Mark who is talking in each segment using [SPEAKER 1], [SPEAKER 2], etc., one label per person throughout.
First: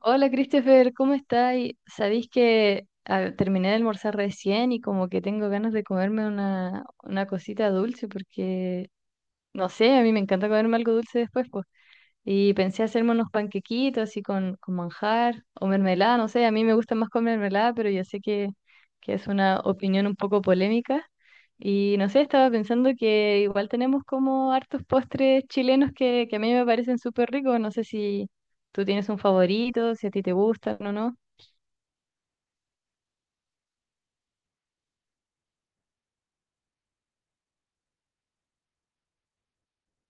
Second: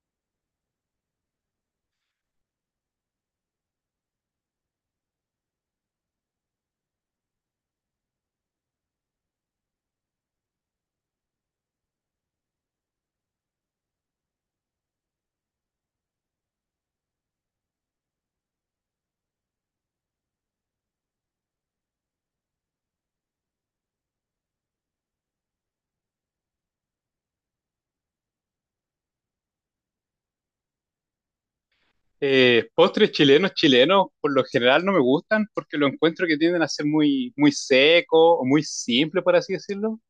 [SPEAKER 1] Hola Christopher, ¿cómo estáis? Sabéis que terminé de almorzar recién y como que tengo ganas de comerme una cosita dulce porque, no sé, a mí me encanta comerme algo dulce después, pues. Y pensé hacerme unos panquequitos así con manjar o mermelada, no sé, a mí me gusta más con mermelada, pero yo sé que es una opinión un poco polémica. Y no sé, estaba pensando que igual tenemos como hartos postres chilenos que a mí me parecen súper ricos. No sé si tú tienes un favorito, si a ti te gustan o no.
[SPEAKER 2] Postres chilenos, chilenos, por lo general no me gustan porque lo encuentro que tienden a ser muy seco o muy simple, por así decirlo.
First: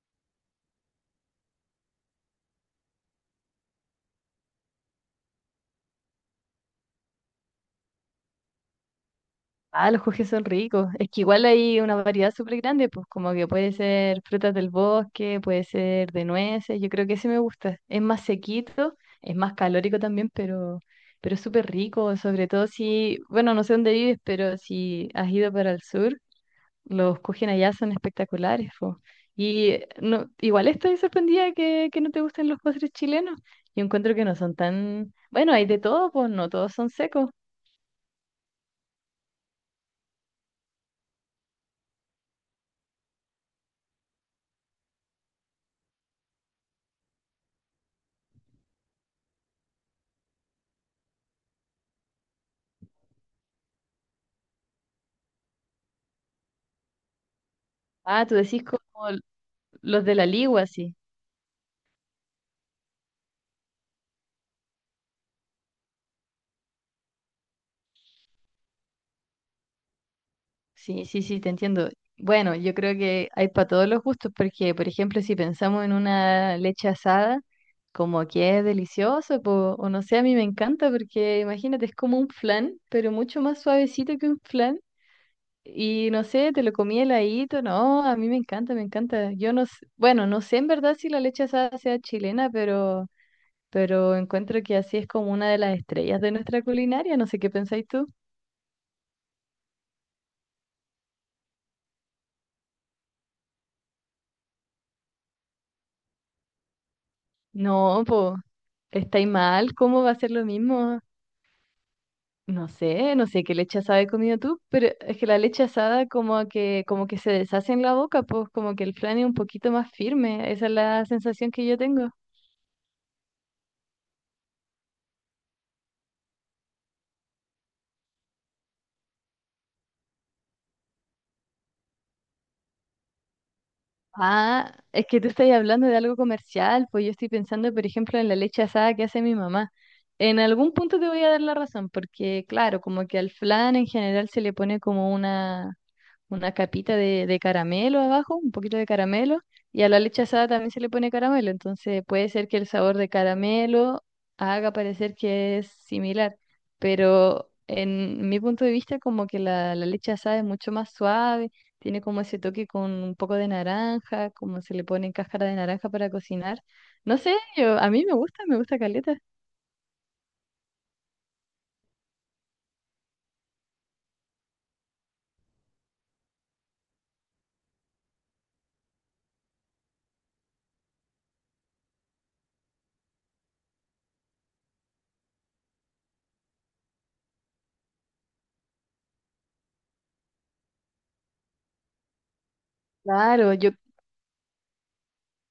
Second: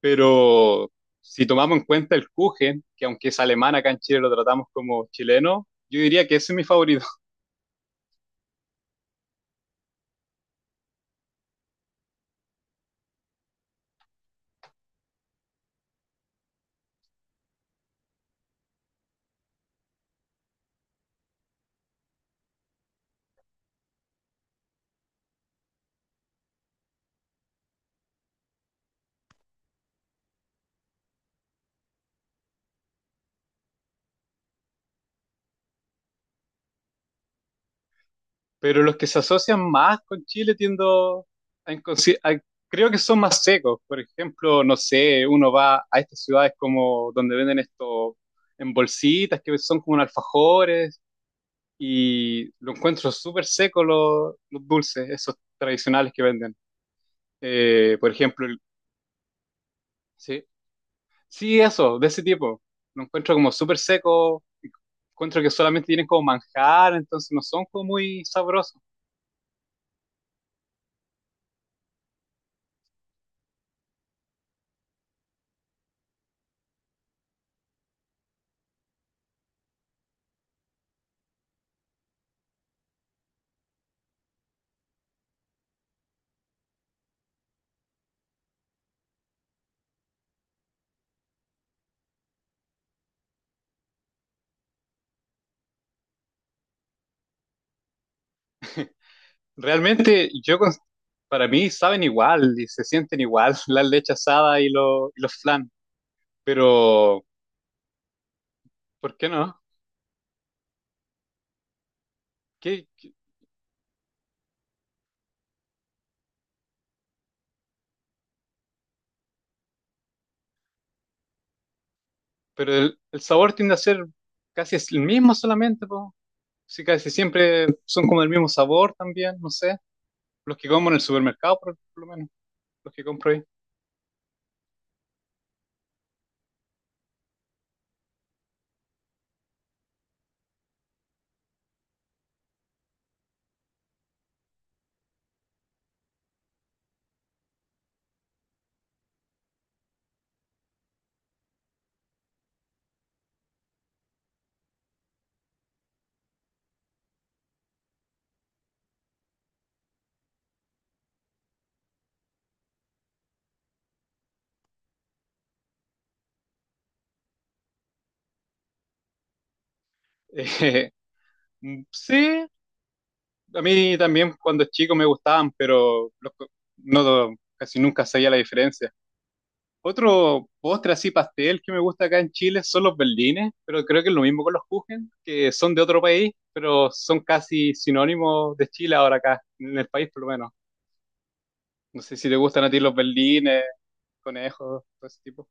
[SPEAKER 2] Pero si tomamos en cuenta el Kuchen, que aunque es alemán, acá en Chile lo tratamos como chileno, yo diría que ese es mi favorito.
[SPEAKER 1] Ah, los jugés son ricos. Es que igual hay una variedad súper grande, pues como que puede ser frutas del bosque, puede ser de nueces. Yo creo que ese me gusta. Es más sequito, es más calórico también, pero es súper rico. Sobre todo si, bueno, no sé dónde vives, pero si has ido para el sur, los kujen allá son espectaculares, po. Y no, igual estoy sorprendida que no te gusten los postres chilenos. Yo encuentro que no son tan, bueno, hay de todo, pues no todos son secos.
[SPEAKER 2] Pero los que se asocian más con Chile tiendo a, creo que son más secos. Por ejemplo, no sé, uno va a estas ciudades como donde venden esto en bolsitas, que son como un alfajores y lo encuentro súper seco los dulces, esos tradicionales que venden. Por
[SPEAKER 1] Ah, tú
[SPEAKER 2] ejemplo,
[SPEAKER 1] decís como los de la
[SPEAKER 2] sí,
[SPEAKER 1] Ligua, sí.
[SPEAKER 2] sí, eso, de ese tipo. Lo encuentro como súper seco, encuentro que solamente tienen como manjar, entonces no son como muy sabrosos.
[SPEAKER 1] Sí, sí, sí, te entiendo. Bueno, yo creo que hay para todos los gustos, porque, por ejemplo, si pensamos en una leche asada, como que es delicioso, po, o no sé, a mí me encanta, porque imagínate, es como un flan, pero mucho más suavecito que un flan. Y no sé, te lo comí heladito, no, a mí me encanta, me encanta. Yo no sé, bueno, no sé en verdad si la leche asada sea chilena, pero encuentro que así es como una de las estrellas de nuestra culinaria, no sé qué pensáis tú.
[SPEAKER 2] Realmente para mí, saben igual y se sienten igual la leche asada y, y los flan, pero
[SPEAKER 1] No, pues,
[SPEAKER 2] ¿por
[SPEAKER 1] estáis
[SPEAKER 2] qué no?
[SPEAKER 1] mal, ¿cómo va a ser lo mismo? No
[SPEAKER 2] ¿Qué- qué-
[SPEAKER 1] sé, no sé qué leche asada he comido tú, pero es que la leche asada como que se deshace en la boca, pues como que el flan es un poquito más firme, esa es la sensación que yo tengo.
[SPEAKER 2] Pero el sabor tiende a ser casi el mismo solamente, po. Sí, casi siempre son como del mismo sabor también, no sé. Los que como en el supermercado, por lo menos, los que compro ahí.
[SPEAKER 1] Ah, es que tú estás hablando de algo comercial, pues yo estoy pensando, por ejemplo, en la leche asada que hace mi mamá. En algún punto te voy a dar la razón, porque claro, como que al flan en general se le pone como una capita de caramelo abajo, un poquito de caramelo, y a la leche asada también se le pone caramelo, entonces puede ser que el sabor de caramelo haga parecer que es similar, pero en mi punto de vista como que la leche asada es mucho más suave, tiene como ese toque con un poco de naranja, como se le pone en cáscara de naranja para cocinar. No sé, yo, a mí me gusta caleta.
[SPEAKER 2] Eh, sí, a mí también cuando chico me gustaban, no casi nunca sabía la diferencia. Otro postre así pastel que me gusta acá en Chile son los berlines, pero creo que es lo mismo con los kuchen, que son de otro país, pero son casi sinónimos de Chile ahora acá, en el país por lo menos. No sé si te gustan a ti los
[SPEAKER 1] Claro,
[SPEAKER 2] berlines,
[SPEAKER 1] yo
[SPEAKER 2] conejos, todo ese tipo.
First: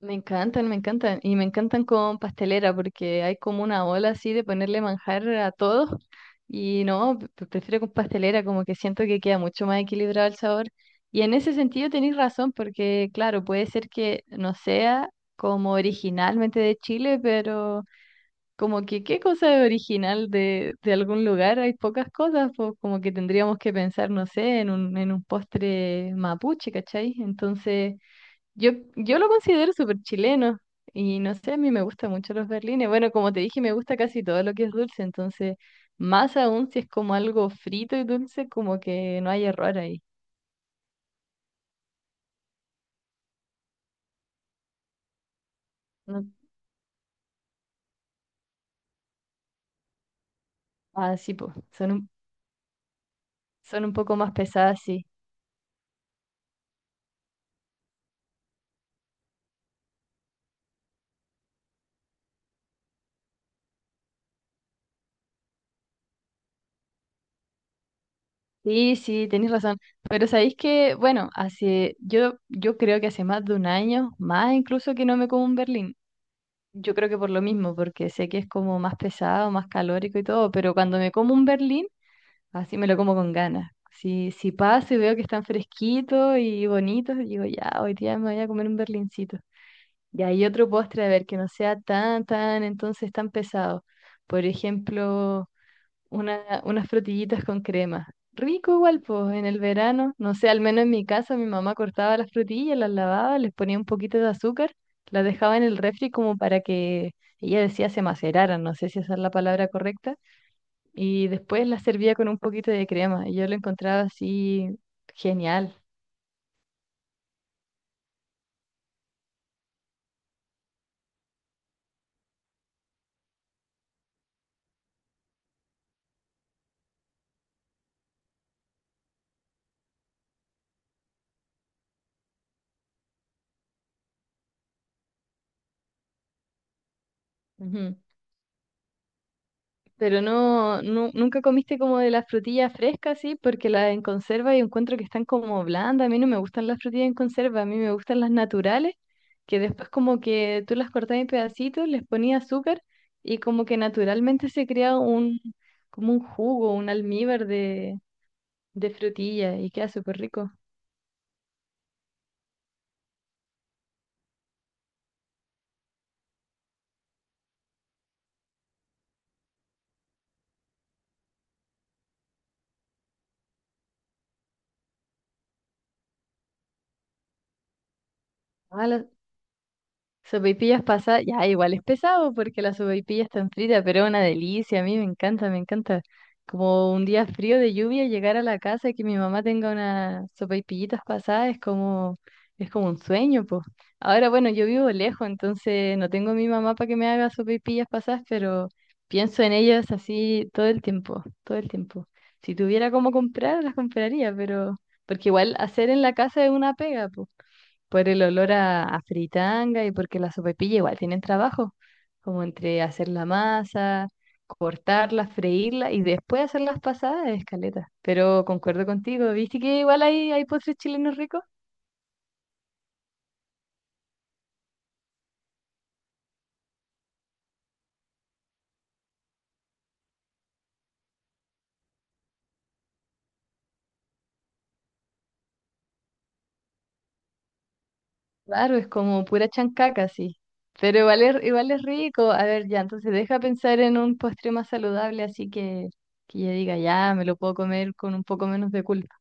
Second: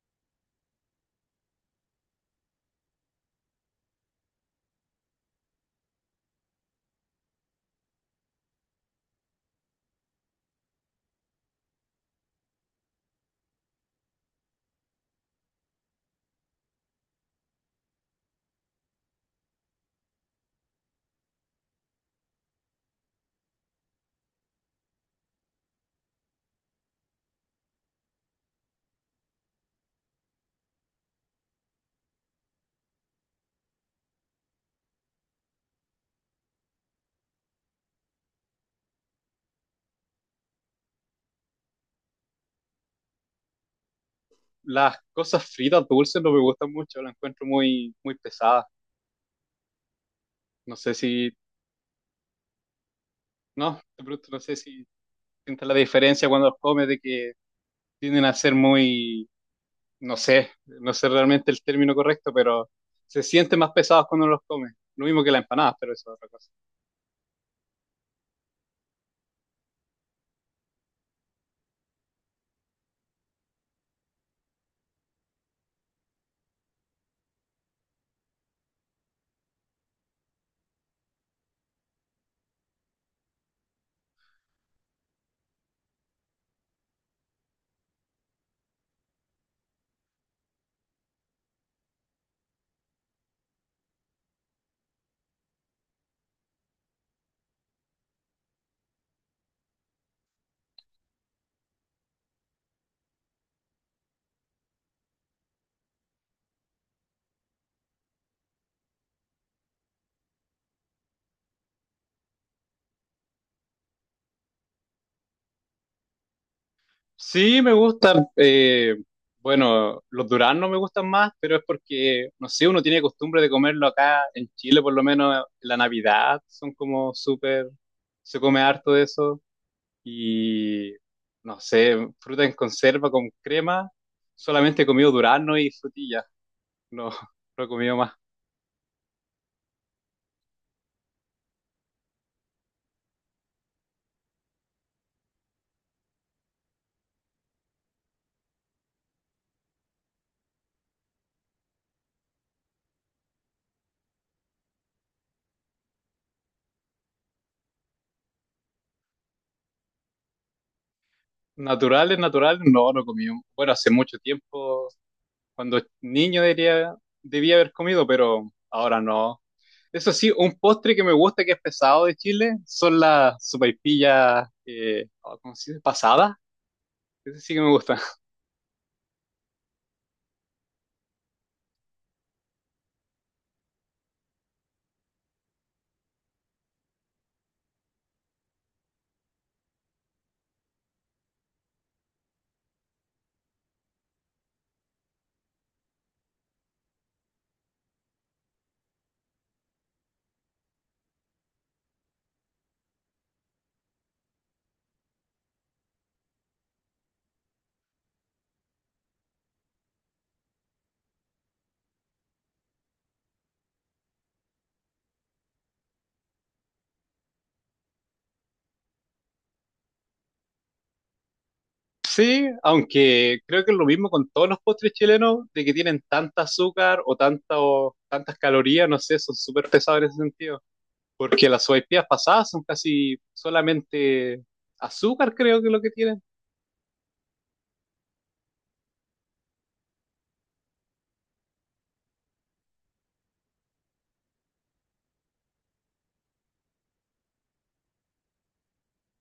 [SPEAKER 1] me encantan, me encantan. Y me encantan con pastelera porque hay como una ola así de ponerle manjar a todo. Y no, prefiero con pastelera, como que siento que queda mucho más equilibrado el sabor. Y en ese sentido tenéis razón porque, claro, puede ser que no sea como originalmente de Chile, pero como que qué cosa es original de algún lugar, hay pocas cosas, pues como que tendríamos que pensar, no sé, en un postre mapuche, ¿cachai? Entonces... Yo lo considero súper chileno y no sé, a mí me gustan mucho los berlines. Bueno, como te dije, me gusta casi todo lo que es dulce, entonces, más aún si es como algo frito y dulce, como que no hay error ahí.
[SPEAKER 2] Las cosas fritas dulces
[SPEAKER 1] No-
[SPEAKER 2] no me gustan mucho, las encuentro muy pesadas. No sé si,
[SPEAKER 1] Ah, sí, pues,
[SPEAKER 2] no,
[SPEAKER 1] son un
[SPEAKER 2] de
[SPEAKER 1] poco
[SPEAKER 2] pronto
[SPEAKER 1] más
[SPEAKER 2] no sé
[SPEAKER 1] pesadas,
[SPEAKER 2] si
[SPEAKER 1] sí.
[SPEAKER 2] sientes la diferencia cuando las comes de que tienden a ser no sé, no sé realmente el término correcto, pero se sienten más pesados cuando los comes. Lo mismo que las empanadas, pero eso es otra cosa.
[SPEAKER 1] Sí, sí, tenéis razón. Pero sabéis que, bueno, hace, yo creo que hace más de un año, más incluso que no me como un berlín. Yo creo que por lo mismo, porque sé que es como más pesado, más calórico y todo, pero cuando me como un berlín, así me lo como con ganas. Si, si paso y veo que están fresquitos y bonitos, digo, ya, hoy día me voy a comer un berlincito. Y hay otro postre, a ver, que no sea tan, tan, entonces tan pesado. Por ejemplo, una, unas frutillitas con crema. Rico igual, pues, en el verano. No sé, al menos en mi casa mi mamá cortaba las frutillas, las lavaba, les ponía un poquito de azúcar, las dejaba en el refri como para que, ella decía, se maceraran, no sé si esa es la palabra correcta y después la servía con un poquito de crema y yo lo encontraba así genial.
[SPEAKER 2] Sí, me gustan. Bueno, los duraznos me gustan más, pero es porque, no sé, uno tiene costumbre de comerlo acá en Chile, por lo menos en la Navidad, son como súper, se come harto de eso. Y, no sé, fruta en conserva con crema, solamente he comido durazno y frutilla, no, no he comido
[SPEAKER 1] Ujú.
[SPEAKER 2] más.
[SPEAKER 1] Pero no, nunca comiste como de las frutillas frescas, sí, porque las en conserva y encuentro que están como blandas. A mí no me gustan las frutillas en conserva, a mí me gustan las naturales, que después como que tú las cortabas en pedacitos, les ponías azúcar y como que naturalmente se crea un, como un jugo, un almíbar de frutilla y queda súper rico.
[SPEAKER 2] Naturales, naturales, no, no comí. Bueno, hace mucho tiempo, cuando niño diría, debía haber comido, pero ahora no. Eso sí, un postre que me gusta, que es pesado de Chile, son las sopaipillas, oh, ¿cómo se dice? Pasadas. Ese sí que me gusta.
[SPEAKER 1] Ah, la sopaipillas pasa, ya igual es pesado porque la sopaipilla está frita, pero es una delicia, a mí me encanta, me encanta. Como un día frío de lluvia llegar a la casa y que mi mamá tenga unas sopaipillitas pasadas es como un sueño, pues. Ahora bueno, yo vivo lejos, entonces no tengo a mi mamá para que me haga sopaipillas pasadas, pero pienso en ellas así todo el tiempo, todo el tiempo. Si tuviera cómo comprar, las compraría, pero porque igual hacer en la casa es una pega, pues por el olor a fritanga y porque la sopaipilla igual tienen trabajo, como entre hacer la masa, cortarla, freírla y después hacer las pasadas de caleta. Pero concuerdo contigo, ¿viste que igual hay postres chilenos ricos?
[SPEAKER 2] Sí, aunque creo que es lo mismo con todos los postres chilenos, de que tienen tanta azúcar o, tanta, o tantas calorías, no sé, son súper pesados en ese sentido. Porque las sopaipillas pasadas son casi solamente azúcar, creo que es lo que tienen.
[SPEAKER 1] Claro, es como pura chancaca, sí. Pero igual es rico. A ver, ya, entonces deja pensar en un postre más saludable, así que ya diga, ya, me lo puedo comer con un poco menos de culpa.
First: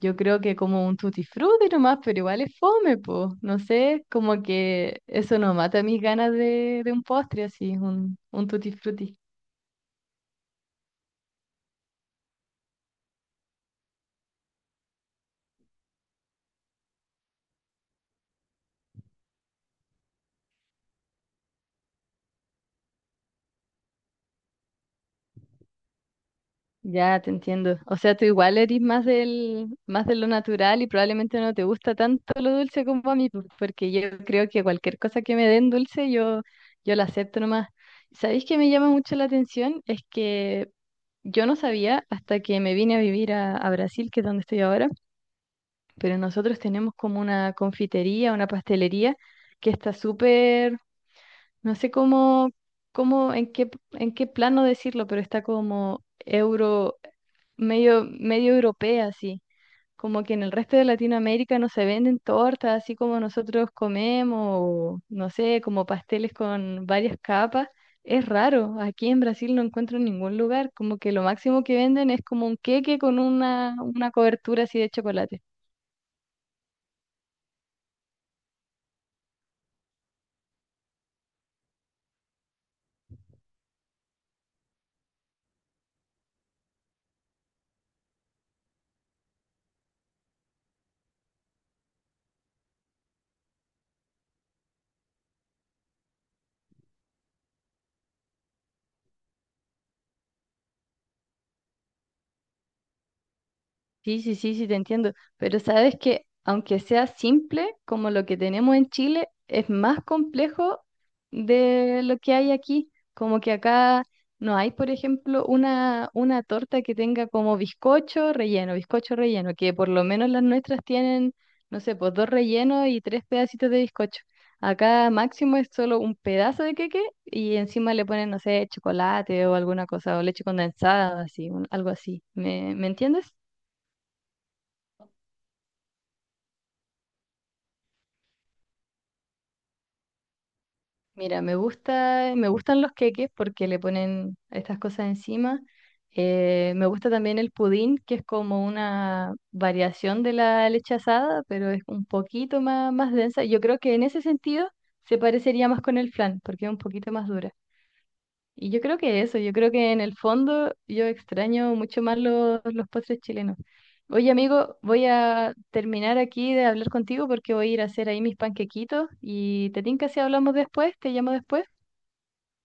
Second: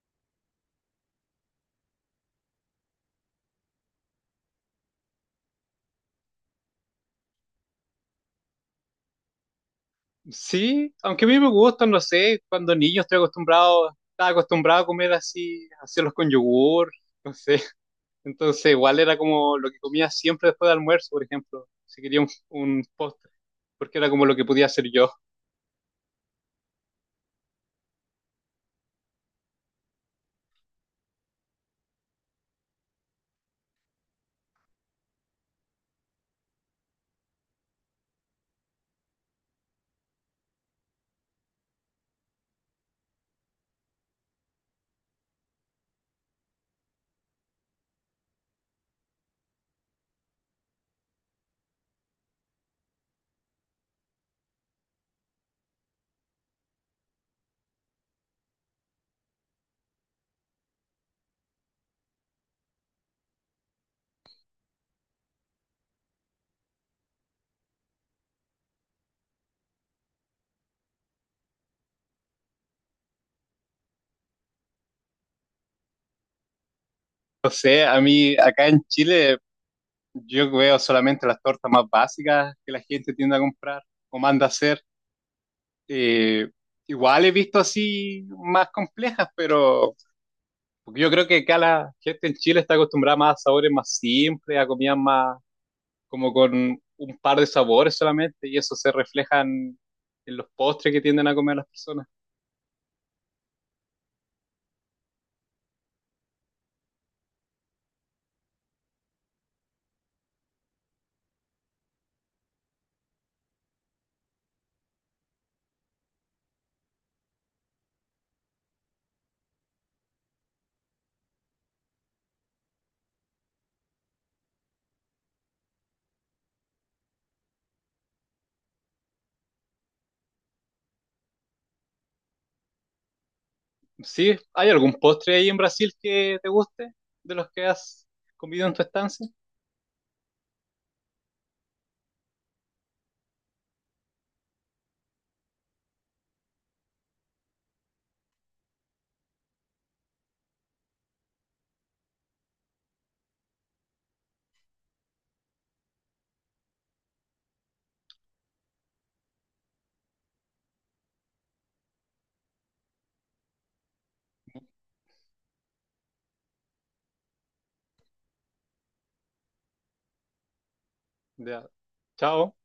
[SPEAKER 1] Yo creo que como un tutti frutti nomás, pero igual es fome, po. No sé, como que eso no mata mis ganas de un postre así, un tutti frutti.
[SPEAKER 2] Sí, aunque a mí me gustan, no sé, cuando niño estoy acostumbrado, estaba acostumbrado a comer así, hacerlos con yogur, no sé. Entonces, igual era como lo que comía siempre después del almuerzo, por ejemplo, si quería un postre, porque era como lo que podía hacer yo.
[SPEAKER 1] Ya te entiendo. O sea, tú igual eres más del, más de lo natural y probablemente no te gusta tanto lo dulce como a mí, po, porque yo creo que cualquier cosa que me den dulce, yo la acepto nomás. ¿Sabéis que me llama mucho la atención? Es que yo no sabía hasta que me vine a vivir a Brasil, que es donde estoy ahora, pero nosotros tenemos como una confitería, una pastelería que está súper, no sé cómo, cómo, en qué plano decirlo, pero está como euro, medio, medio europea, así. Como que en el resto de Latinoamérica no se venden tortas así como nosotros comemos, o no sé, como pasteles con varias capas. Es raro, aquí en Brasil no encuentro en ningún lugar, como que lo máximo que venden es como un queque con una cobertura así de chocolate.
[SPEAKER 2] No sé, a mí acá en Chile yo veo solamente las tortas más básicas que la gente tiende a comprar o manda a hacer. Eh, Igual he visto así más complejas, pero porque yo creo que acá la gente en Chile está acostumbrada más a sabores más simples, a comidas más como con un par de sabores solamente, y eso se refleja en los postres que tienden a comer las personas.
[SPEAKER 1] Sí, sí, sí, sí, te entiendo. Pero sabes que aunque sea simple, como lo que tenemos en Chile, es más complejo de lo que hay aquí. Como que acá no hay, por ejemplo, una torta que tenga como bizcocho relleno, que por lo menos las nuestras tienen, no sé, pues dos rellenos y tres pedacitos de bizcocho. Acá máximo es solo un pedazo de queque y encima le ponen, no sé, chocolate o alguna cosa, o leche condensada, así, algo así. ¿Me, me entiendes?
[SPEAKER 2] ¿Sí? ¿Hay algún postre ahí en Brasil que te guste de los que has comido en tu estancia?
[SPEAKER 1] Mira, me gusta, me gustan los queques porque le ponen estas cosas encima. Me gusta también el pudín, que es como una variación de la leche asada, pero es un poquito más, más densa. Yo creo que en ese sentido se parecería más con el flan, porque es un poquito más dura. Y yo creo que eso, yo creo que en el fondo yo extraño mucho más los postres chilenos. Oye, amigo, voy a terminar aquí de hablar contigo porque voy a ir a hacer ahí mis panquequitos y te tinca si hablamos después, te llamo después.
[SPEAKER 2] Ya. Chao.